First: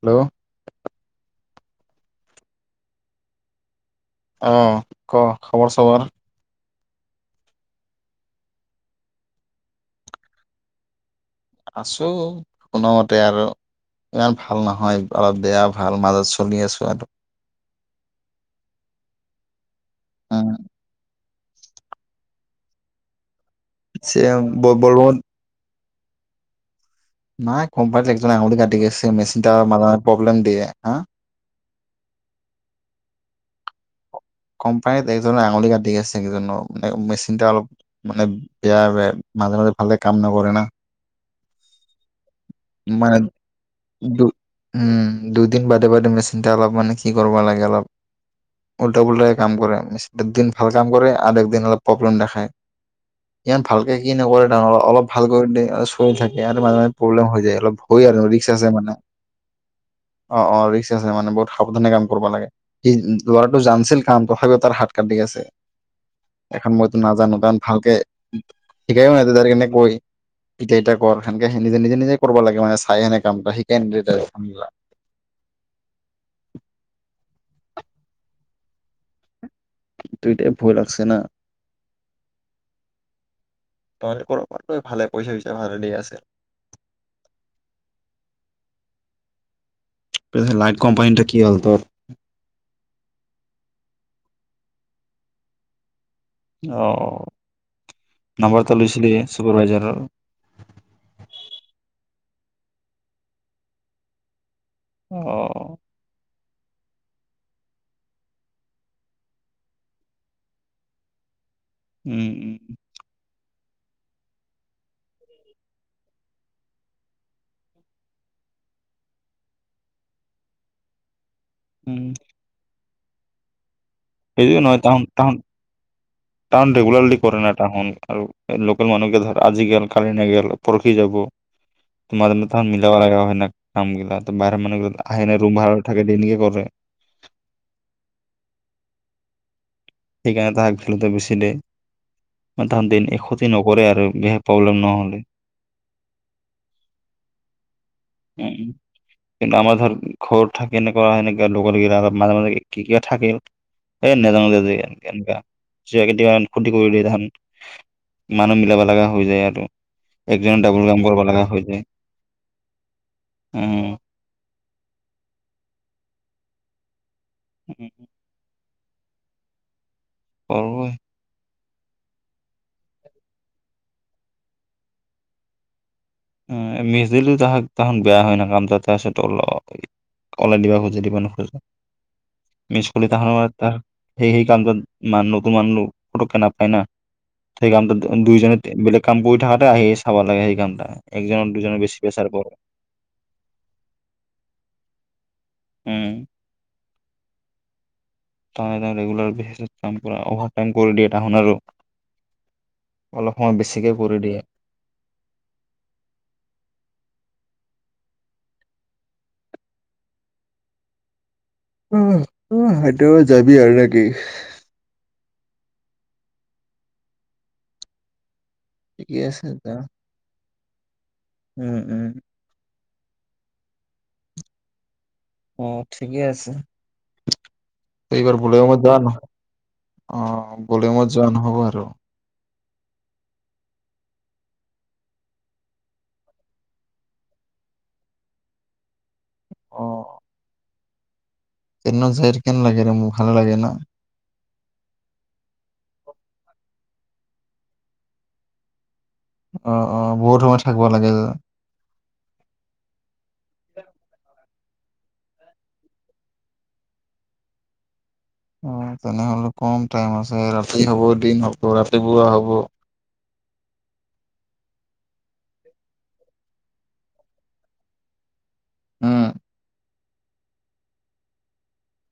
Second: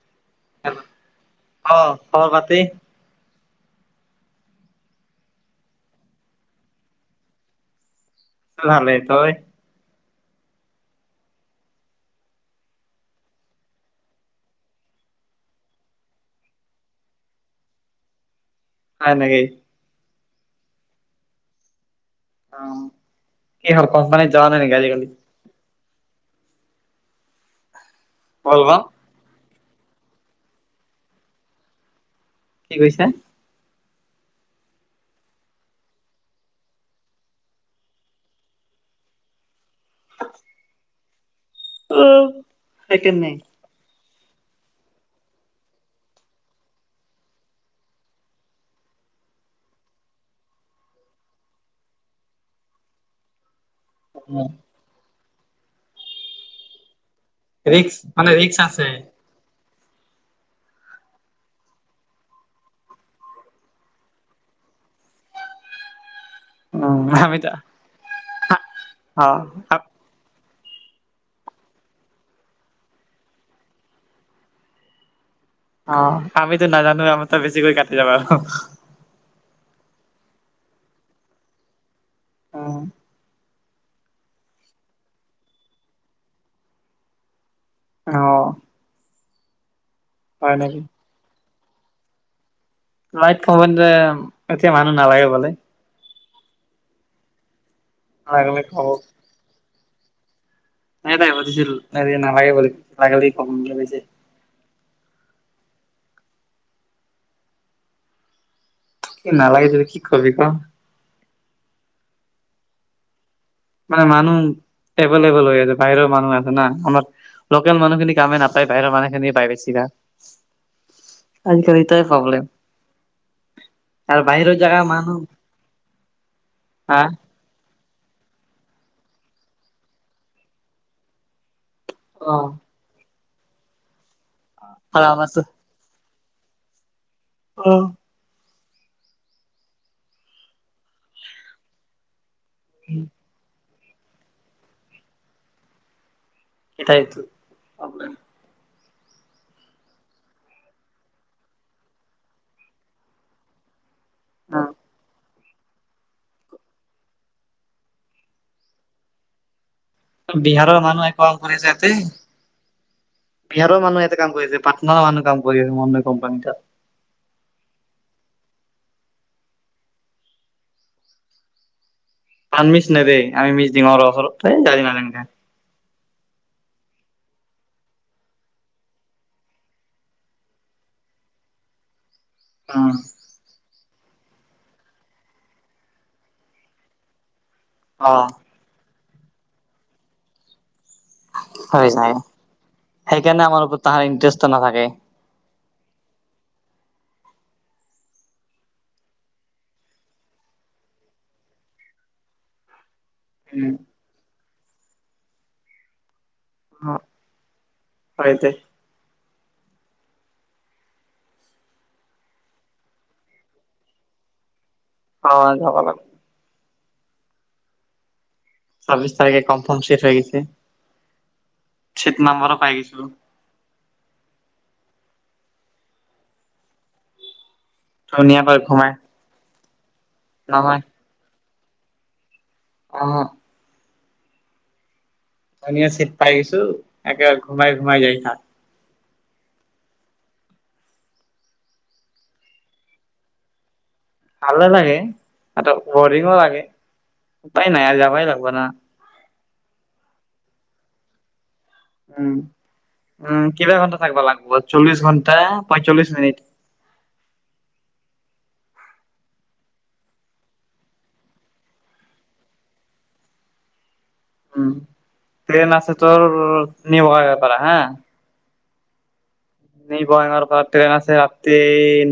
Hello hello আহ খবৰ পাতি অ ক খবৰ চবৰ ভালেই, তই আছো কোনো মতে আৰু ইমান ভাল নহয় অলপ বেয়া ভাল মাজত চলি আছো আৰু। হয় নেকি উম অ কি হব চে পাৰে যোৱা নাই নেকি আজিকালি। বলবত মাইক [unintelligible] কম্পাৰ আঙুলি কাটি বলবম গিছে [unintelligible] কেতিয়াবা মান প্ৰব্লেম দিয়ে হা কি কৈছা কোম্পানীত এজনৰ আঙুলি কাটি আছে কেইজনৰ মানে মেচিনটা অলপ মানে বেয়া মাজে মাজে। ভালে কামন নকৰে না অ মানে সেইকাৰনে দু উম দুদিন বাৰেবাৰে মেচিনটা অলপ মানে কি কৰিব লাগে অলপ কাম কৰে এক দিন ভাল কাম কৰে আৰু এক দিন অলপ প্ৰব্লেম দেখায় ইয়াত ভালকে কি নকৰে ডৰ অলপ ভালকৈ চলি থাকে আৰু মাজে প্ৰব্লেম হৈ যায় অলপ হয় আৰু ৰিক্স আছে মানে অ অ ৰিক্স আছে মানে বহুত সাৱধানে কাম কৰিব লাগে সি জানছিল কাম তথাপিও তাৰ হাত কাটি গিছে। এখন মইতো উম নাজানো আমিতো তাৰমান ভালকে শিকাইও নাই অ তাৰ কেনেকৈ ইতা ইতা কৰ সেনেকে স নিজে নিজে নিজে কৰিব লাগে মানে চাই সেনে কামটা শিকাই নিদে কাইও আহ আমিতো নাজানো আমাৰ তো বেছিকৈ কাটি যাবা আৰু উইটাই ভয় লাগছে ন অ ত কৰ ভালে কৰিছা পইচা পচা ভালে দি আছে অহ লাইট কোম্পানীটো কি হল, অ লাইট এতিয়া মানুহ নালাগে বোলে অহঁ লাগিলে নম্বৰটা কব লৈছিলে চুপাৰভাইজাৰৰ নাই নাই বুজিছিল নালাগে লাগিলি কম অঁ কি নালাগে যদি কি কবি ক উম উম মানে মানুহ এভলেবল হৈ আছে বাহিৰৰ মানুহ আছে না লোকেল মানুহখিনি কাম নাপায় বাহিৰৰ মানুহ খিনি পায় বেছিকে আজিকালি এটাই প্ৰব্লেম আৰু বাহিৰৰ সেইয়ে জেগা নহয় তাহন মানুহ তাহৱ তাহন হা ৰেগুলাৰলি কৰে না তাহন আৰু লোকেল মানুহকে ধৰ আজি গেল কালি নেগেল পৰহি যাব অ তোমাৰ মত মিলাবা লাগা হয় না কাম গিলা বাহিৰৰ আৰু মানুহবিলাক আহি আমাৰতো ৰুম ভাড়া কৰি থাকে ডেইলিকে কৰে । অ সেইকাৰণে তাহাক খেলোতে বেছি দে । ম ধাম দিন এশ ন । কৰে আৰু বেয়া প্ৰব্লেম নহ'লে । এটা এইটো আপোনাৰ । উম, কিন্তু আমাৰ ধৰ ঘৰ থাকে এনেকুৱা সেনেকা লগোৱা লগি মাজে মাজে কি কি বি থাকিল এ নেজাও অ [unintelligible] এনেকুৱা চৰা কেতিয়াবা ক্ষতি কৰি দিয়ে ধান মানুহ মিলাবা লগা হৈ যায় আৰু। একজনে বিহাৰৰ ডাবুল মানুহ কৰিব একো কাম লগা হৈ কৰিছে যায় ইয়াতে বিহাৰৰ উম, মানুহ ইয়াতে কাম কৰিছে পাটনাৰৰ মানুহ কাম কৰি আছে মো কোম্পানী তাত । উম । পাবৈ । পামিছ নে দেই আমি মিছ দিম ওচৰত য়ে [unintelligible] মিজ দিলটো তাহাক তাহোন বেয়া হয় ন কামটো তাৰ পাছতো ওলাই দিবা খোজি দিবা নোখোজে । মিছ উম কলিতা তাৰ । সেয়েহেই কামটোত মানুহ নতুন মানুহ পটোকে নেপায় না । সেই কামটোত অ দুইজনে বেলেগ । কাম কৰি থাকাতে আহি চাব লাগে সেই কামটা । হৈ যায় সেইকাৰণে আমাৰ ওপৰত তাহাটৰ ইন্টাৰেষ্টটো নাথাকে । উম । তই তাৰ ৰেগুলাৰ বেচিছত কাম কৰা অভাৰটাইম কৰি দিয়ে তাহোনাৰো । অলপ সময় উম বেছিকে কৰি দিয়ে । অ আতে । আহ আহ সেইটো যাবি আৰু নে কি । আ ঢকা লাগ ছাব্বিশ ঠিকে তাৰিখে আছে দা কনফাৰ্ম শেট হৈ গৈছে । উম উম চিত নাম্বৰ ও পাই গৈছে । তুলো। অ ঠিকেই আছে । এইবাৰ ধুনীয়াকৈ বোলে মই ঘুমাই যা নহ'লে । অ নহয় গ'লে মজা ন। হব আৰু অ । ধুনিয়া চিত পাই গৈছো একেবাৰে ঘুমাই ঘুমাই যায় থাক । অ । কেনিনো যায় থাকে হেন লাগে আৰু মোৰ ভাল লাগে না । ভালে লাগে বৰিঙো লাগে উপায় নাই আৰু যাবই লাগব না । অ অ বহুত সময় থাকিব লাগে যে উম উম কিবা ঘণ্টা থাকিব লাগব। চল্লিশ ঘণ্টা পয়ঞ্চল্লিশ মিনিট। অ তেনেহলে কম টাইম আছে ৰাতি হব দিন হব ৰাতিপুৱা হ'ব। উম ট্ৰেইন আছে তৰ নিব বেপাৰা হা হম নিবঙাই গাৱৰ পৰা ট্ৰেইন আছে ৰাতি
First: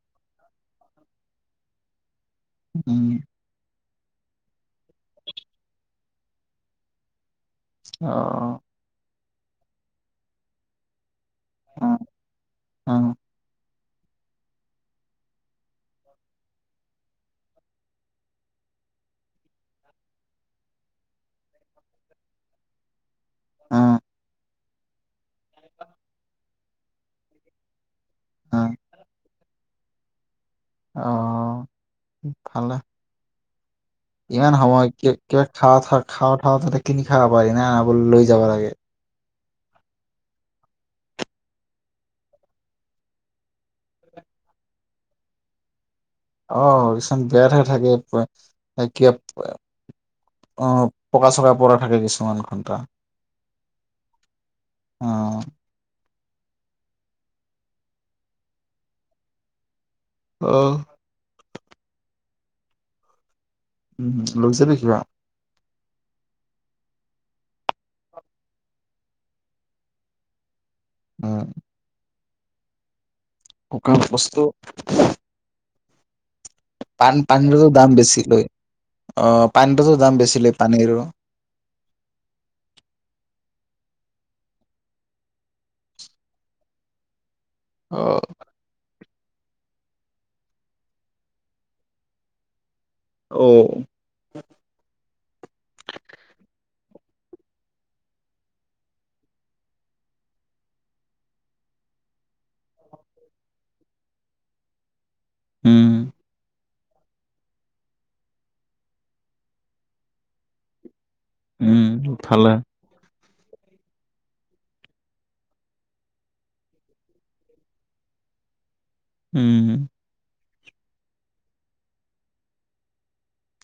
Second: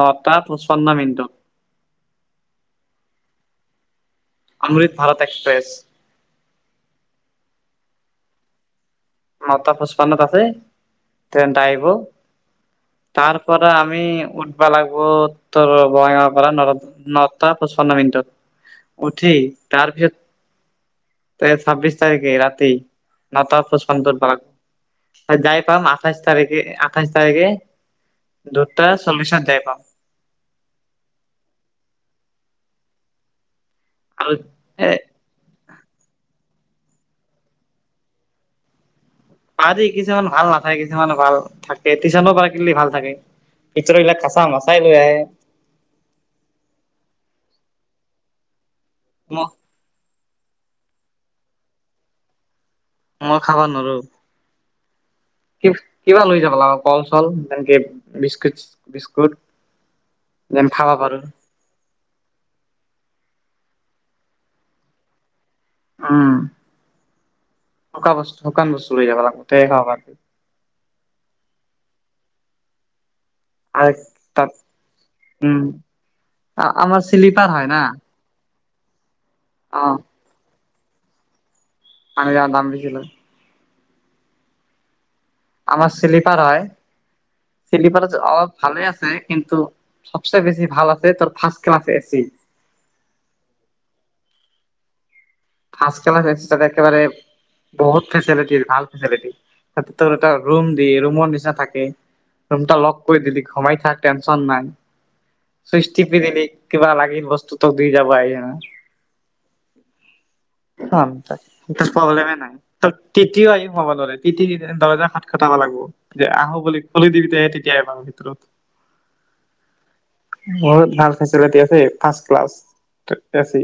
নটাত পঁচপন্ন মিনিটত। উম অমৃত ভাৰত এক্সপ্ৰেছ অ। ন টা পুষ্পন্নত আছে। তেন্ত আহিব অ অ তাৰ পৰা আম আমি উঠবা লাগিব ত বগাঁৱৰ পৰা ন নটা পচপন্ন মিনিটত, উঠি তাৰপিছত তে ছাব্বিশ তাৰিখে ৰাতি নটা অ পচপন্ন উঠব লাগিব যাই পাম আঠাইশ তাৰিখে আঠাইশ তাৰিখে। অ দুটা চবিচত যাই পাম। ভালা আৰু ইমান সময় এ কি কিয় খা থাক খাওঁ। ক তাতে কিনি খাব পাৰি না খাব লৈ যাব লাগে। পাৰি, কিছুমান ভাল নাথাকে কিছুমান ভাল থাকে। টিউশচনো পা কিনিলে ভাল থাকে। ভিতৰবিলাক কাচা মিচাই লৈ আহে। আহ কিছুমান বেয়াতহে থাকে পুৰা। হয় কিয়ত ম পৰে অ অ পকা চকা পৰা থাকে কিছুমান ঘণ্টা। মই খাবা নৰো। অ কিছ কিবা লৈ যাব লাগিব কল চল যেনেকে বিস্কুট বিস্কুট অ যেম খাবা পাৰো। উ লৈছে দে কিবা। উম। শুকা বস্তু শুকান বস্তু লৈ যাব লাগিব তে খাবা পাৰবি। উম। আৰু গুকান বস্তু তাত উম আমাৰ পান শ্লিপাৰ হয় পানীৰো না দাম বেছি লয়। অ অ পানবজাৰত দাম বেছি লই। পানীৰো। [unintelligible] দাম বেছিলয়। আমাৰ শ্লিপাৰ হয়। অ শিল্পআৰত অলপ ভালে আছে। কিন্তু সবচে বেছি ভাল আছে তোৰ ফাৰ্ষ ক্লাছ এছি। ও। ফাষ্ট ক্লাছ এছি ঠাকাত একেবাৰে বহুত ফেচিলিটীৰ ভাল ফেচিলিটী তাৰ ভিতৰত এটা ৰোম দিয়ে ৰোম ৰ নিচা থাকে ৰোমতা লক কৰি দিলি ঘমাই থাক টেনচন নাই। চুইচ উম টিপি দিলি কিবা লাগিল বস্তুটো দি যাব আহি কিনে। [unintelligible] তাত উম ইটোত প্ৰব্লেমে ভালে নাই তিতিও আহি সোমাব নোৱাৰে তিতি দিজে দৰ্জা খট খটাব লাগিব যে আহো বুলি খুলি দিবে তেতিয়াই সোমাব ভিতৰত। উম। বহুত ভাল ফেচিলিটি আছে ফাৰ্ষ্ট ক্লাছ তাতে এছি।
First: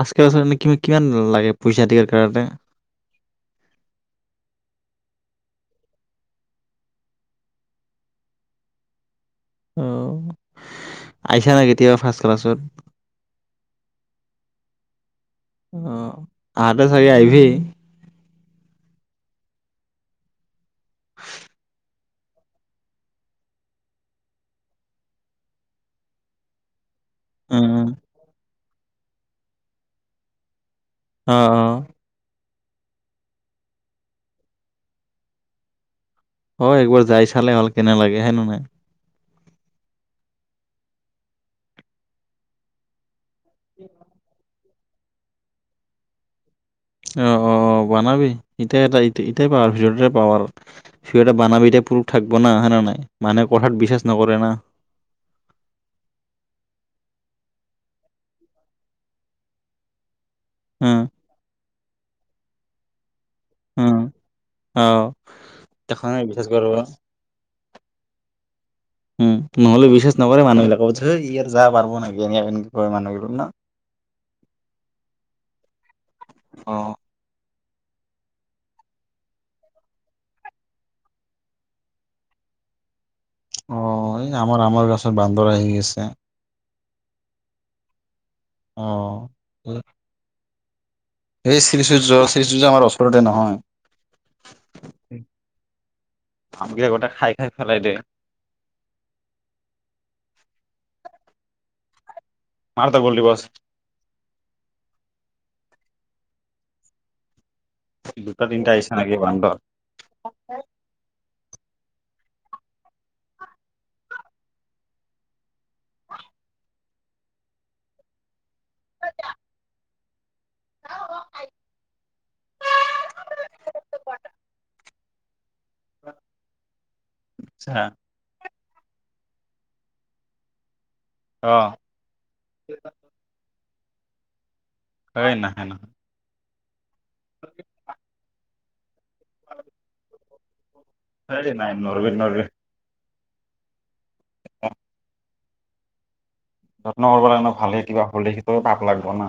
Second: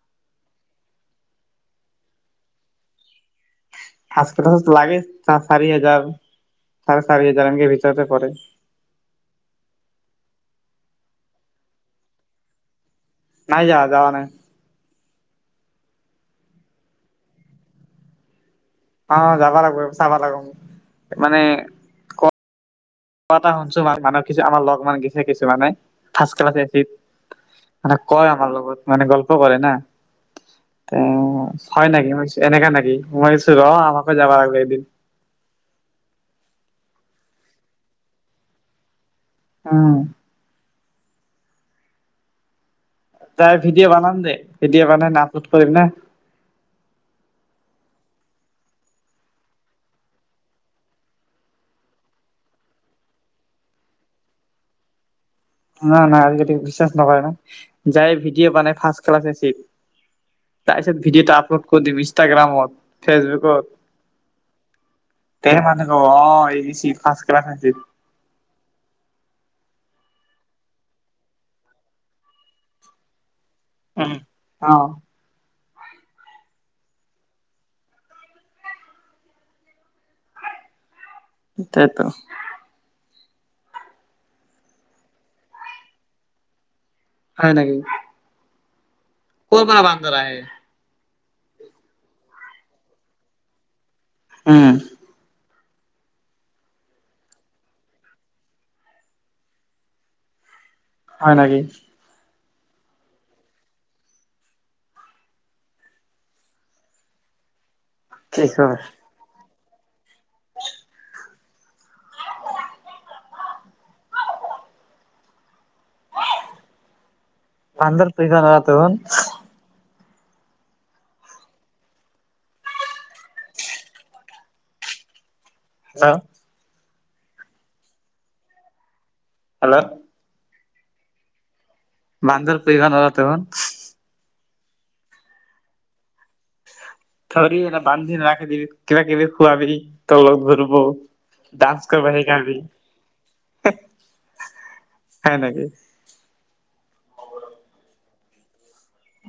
আজকে [unintelligible] কি কিমান লাগে পইচা দিয়াৰ কাৰনে । ফাৰ্ষ্ট ক্লাছত লাগে চাৰি হাজাৰ চাৰে চাৰি হাজাৰ এনেকে ভিতৰতে পৰে। অ' আহিছা না কেতিয়াবা ফাৰ্ষ্ট ক্লাছত। নাই যাৱা যাৱা নাই । অ আহাতে চাগে আইভি। অ' যাবা লাগাব চাবা লাগোম মানে ক । মই এটা শুনছো ম মানুহ কিছু আমাৰ লগ মাখান গেইছে কিছু মানে ফাৰ্ষ্ট ক্লাচে এত্ত। উম মানে কয় আমাৰ লগত। মানে গল্প পৰহেনা । অ উম অ হয় নেকি হৈছে এনেকা নেকি মইছো ৰ আমাকো যাব লাগিব এদিন। অ' একবাৰ যাই চালে হল কেনে লাগে হয় নে নায়। অ। তাই ভিডিঅ' বনাম দে ভিডিঅ' বনাই ন আপলোড কৰিম না। অ' অ' বনাবি ইতাই এ ইটাই ইটি এতিয়া পাৱ আৰু ভিতৰ পাৱৰ আৰু ভিডিঅ বনাবি এতিাই পুৰুফ থাকিব না হেনা নাই মানুহে কথাত বিশ্বাস নকৰে না। নাই নাই আজিকালি বিশ্বাস নকৰে নাই যায় ভিডিঅ' বনাই ফাৰ্ষ ক্লাছে এচিট। অ তাৰপিছত ভিডিঅ'টো আপলোড কত দিবি ইষ্টাগ্ৰামত। ফেচবুকত অ অ তে মানুহে দেখা কব নাই বিশ্বাস অ' ই কৰিব গেইছি ফাৰ্ষ্ট ক্লাছ এচিত। উম উম নহ'লে বিশ্বাস নকৰে মানুহবিলাকক থেই ইয় যাব পাৰব নেকি? এনে এনকে কয় মানুহবিলাকে ন। উম অ'। অ'। সেইটাই টো। অ' এই আমাৰ আমৰ গাছত বান্দৰ আহি গেইচে। হয় নেকি? [unintelligible] কৰ পৰা বান্দৰ আহে? সেই শ্ৰীসূৰ্য শ্ৰীসূৰ্য আমাৰ ওচৰতে নহয়। উম। আম গিটা গতে খাই খাই ফেলাই দে। হয় নেকি? [unintelligible] দুটা কি ক তিনটা আহিচে নেকি বান্দৰ? [unintelligible] ভদাৰ পই গ [unintelligible] তৰ [inaudible] আহ [unintelligible] হল [unintelligible] আচছা [inaudible] হেল্লো' [inaudible] অ। বান্দৰ [unintelligible] হয় নাহে নহয় [inaudible] থৰি নে বান্ধি ন ৰাখি দিবি কিবা কিবি খোৱাবি তলত ভৰিব এই নাই ডান্স নৰবি কৰিবা সেইকাৰণি হ [unintelligible] অ [inaudible] হয় নেকি? যত্ন কৰিব লাগে ভালে কিবা হ'লে সটো পাপ লাগব না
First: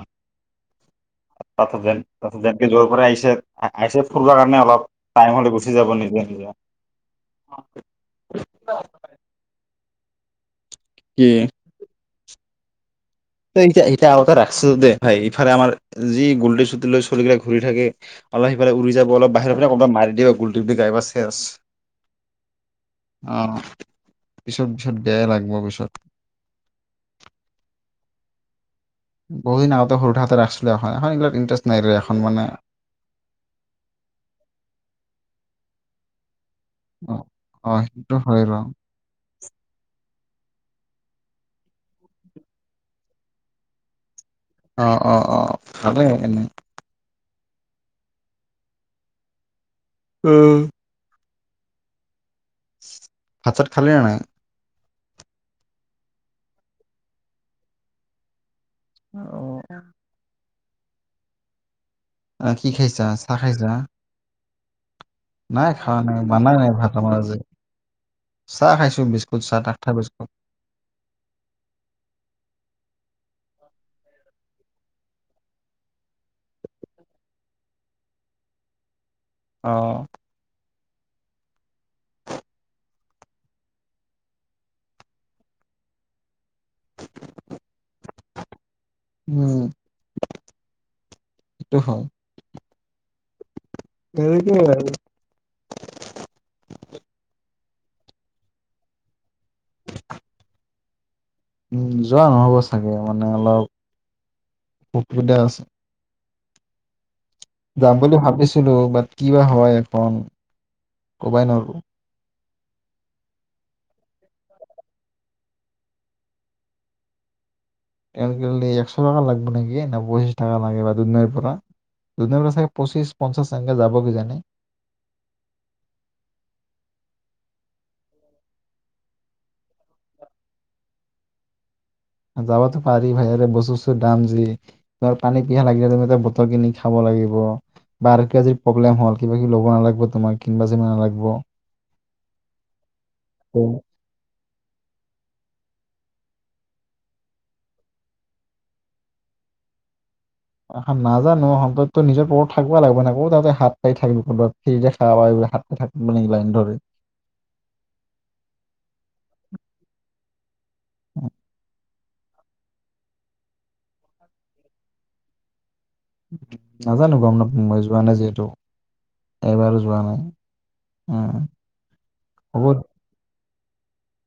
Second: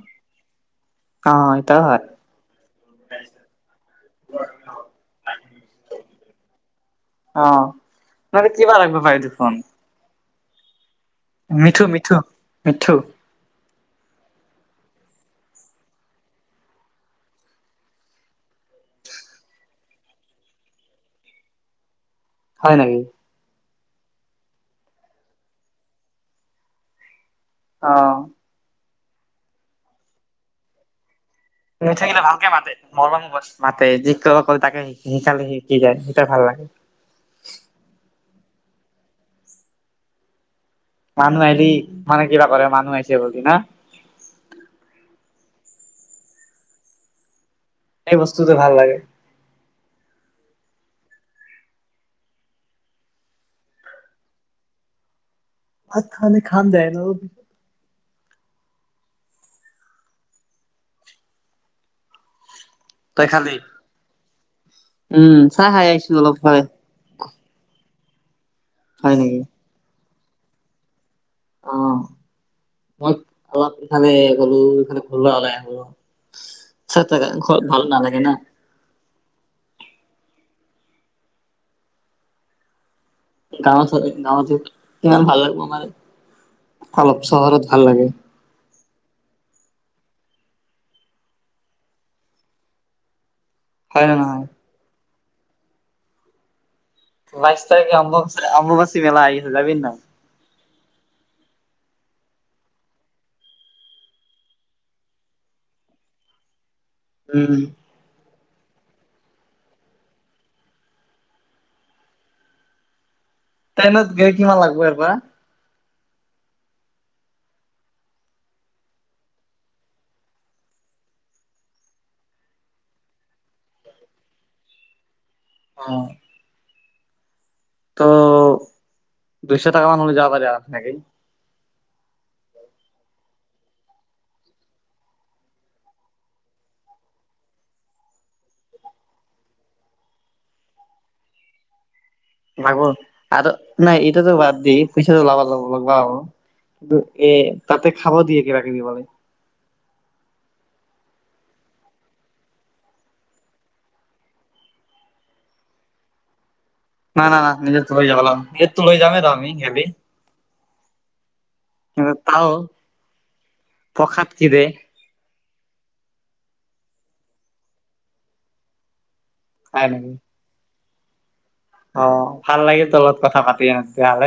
অ । এইটো তাত হয় দন তাত দন [unintelligible] যৰ পৰা আহিছে আহিছে ফুৰিব কাৰণে অলপ টাইম হ'লে গুচি যাব নিজে-। উ [unintelligible] অহ মানে কিবা লাগিব পায় দেখোন। কি? মিঠু মিঠু মিঠু এতিয়া এতিয়া আৰু এটা ৰাখিছো দে ভাই ইফালে আমাৰ যি গোলটি চুটি লৈ চলিগিলাক ঘূৰি থাকে অলপ সিফাল উৰি যাব অলপ বাহিৰৰ পৰা কবাত মাৰি দিব গো্টি গি গাই বা চেচ। হয় নেকি [inaudible] অহ পিছত ভিছত বেয়াই লাগিব পিছত অহ বহু দিন আগতে সৰু হাতে ৰাখছিলো এখন ইণ্টাৰেষ্ট নাই ৰে এখন নাথাকিলে মানে ভালকে মাতে মৰম বছ মাতে যি ক ক তাকে শ শিকালে শিকি যায় ভাল লাগে অ অহ সেইটো হৈ ৰ মানুহ আহিলি মানে কিবা কৰে মানুহ আহিছে বুলি ন অ অ অ ভালে এনেই । এই বস্তুটো ভাল লাগে । উম । ভাত চাত খালি নে নাই? ভাত খানে খাম দে ন অ আছা কি খাইছা তই চাহ খালি খাইছা? উম চাহ নাই খাই খোৱা আহিছো নাই অলপ বনাই হয় নাই ভাত আমাৰ আজি। চাহ খাইছো হয় নেকি বিস্কুত [unintelligible] অ মই অলপ এইফালে গলো এইফালে ঘৰ লৰা ওলাই ঘৰত ভাল নালাগে না আহ গাঁৱ গাঁৱত ইমান ভাল নালাগে মানে অলপ চহৰত ভাল লাগে উম সেইটো হয়। হয় নে নহয়? এতি [unintelligible] বাইছ তাৰিখে আম্ববাচী অম্বুবাচী মেলা আহিছে যাবি নাই? উম যোৱা নহ'ব চাগে মানে অলপ অসুবিধা আছে। উম যাম বুলি ভাবিছিলো মান কিবা হয় এখন কবাই নৰো ট্ৰেইনত গৈ কিমান লাগব ইয়াৰ পৰা? ট্ৰেইনত দি একশ টকা লাগিব নেকি ন পঁচিছ টকা লাগে বা দুদনাইৰ পৰা দুদৈৰ পৰা চাগে পঁচিশ পঞ্চাশ এনেকে যাব কি জানে। অঁ তো দুইশ টকা মানলৈ যাব পাৰে আপ নাকি, যাবতো পাৰি ভাইৰে বস্তু ছচটু দাম যি তাৰ পানী পিহা লাগিলে তুমি এ বতল কিনি খাব লাগিব, বা কিবা প্ৰব্লেম হল কিবা কিবি ল'ব লাগিব, তোমাৰ কিনিবা চিনিব লাগিব আৰু নাই এইটোতো বাদ দিয় পইচাটো লগ লগা [unintelligible] এ তাতে খাবা দিয়ে কিবা কিবি, গলে নাজানো অন্ততো নিজৰ পৰত থাকুৱা লাগিব নকৌ তাতে হাত পাই থাকিব ক'বা ফিৰি দেখা প হাত প থাকিব নেকিব ধৰি ন ন না নিজে ত লৈ যাব ল নিজ ত লৈ যামেই তমি [unintelligible] গি উ [unintelligible] [unintelligible] নাজানো গম ন মই যোৱা নাই যিহেতু,, এবাৰো খাই যোৱা নেকি নাই। উম অ ভাল হ'ব লাগে তলত কথা পা হাল